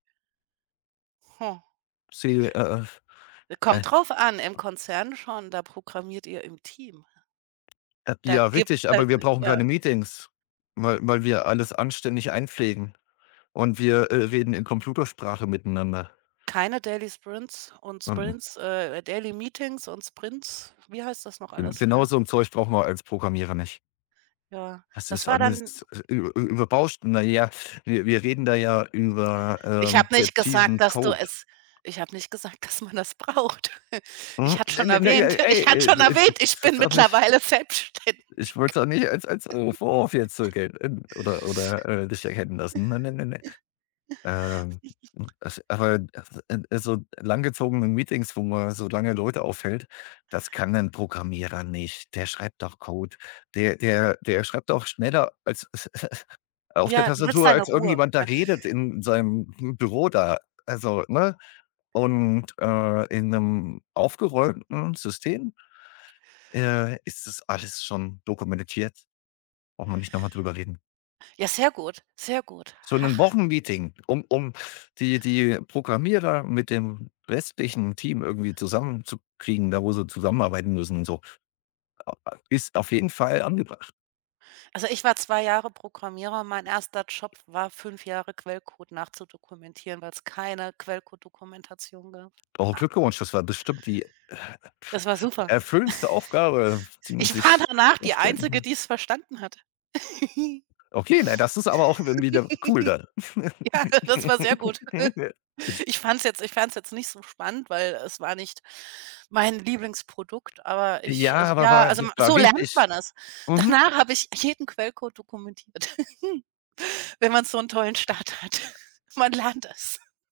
Hm. Sie äh, E äh, äh kommt drauf an, im Konzern schon, da programmiert ihr im Team. [unintelligible] Da Ja, gibt's richtig, halt aber wir brauchen keine ja. Meetings, weil weil wir alles anständig einpflegen und wir, äh, reden in Computersprache miteinander. Keine Daily Sprints und [unintelligible] Sprints, äh, Daily Meetings und Sprints. Wie heißt das noch G alles, ja? genauso 'n Zeug brauchen wir als Programmierer nicht. Ja, Das das ist war dann alles Ü Ü Überbauscht. Na ja, wir wir reden da ja über, Ich ähm, habe nicht gesagt, präzisen dass du Code. es ich habe nicht gesagt, dass man das braucht. Ich [unintelligible] hatte Ne, schon ne, ne, erwähnt ich ey hatte ey, schon erwähnt, ich bin [unintelligible] auch nicht. mittlerweile selbstständig. Ich wollte es auch nicht als als, äh, Vorwurf jetzt so gel hm, oder oder, äh, dich erkennen lassen. Ne, ne, ne, ne. Ähm, as aber [unintelligible] so langgezogene Meetings, wo man so lange Leute aufhält, das kann 'n Programmierer nicht. Der schreibt doch Code. Der der der schreibt doch schneller als auf der Ja, du willst Tastatur, deine als Ruhe, irgendjemand da ja. redet in seinem Büro da, also, ne, und, äh, in 'nem aufgeräumten System, äh, ist das alles schon dokumentiert. Brauchen wir nicht noch mal drüber reden. Ja, sehr gut, sehr gut. So 'nen Hach. Wochenmeeting, um um die die Programmierer mit dem restlichen Team irgendwie zusammenzukriegen, da wo sie zusammenarbeiten müssen und so, äh äh, ist auf jeden Fall angebracht. Also, ich war 2 Jahre Programmierer. Mein 1. Job war 5 Jahre Quellcode nachzudokumentieren, weil's keine Quellcodedokumentation gab, Oh, ha! Glückwunsch, das war bestimmt die, äh, Das war super. erfüllendste Aufgabe, die man Ich war sich danach die vorstellen Einzige, mhm. die's verstanden hat. Okay, ne, das ist aber auch dann wieder cool dann. Ja, das war sehr gut. Ich fand's jetzt ich fand's jetzt nicht so spannend, weil es war nicht mein Lieblingsprodukt, aber ich Ja, es aber ja, war also wi war so lernt wichtig. man es. Mhm. Danach habe ich jeden Quellcode dokumentiert. Wenn man so 'n tollen Start hat. Man lernt es.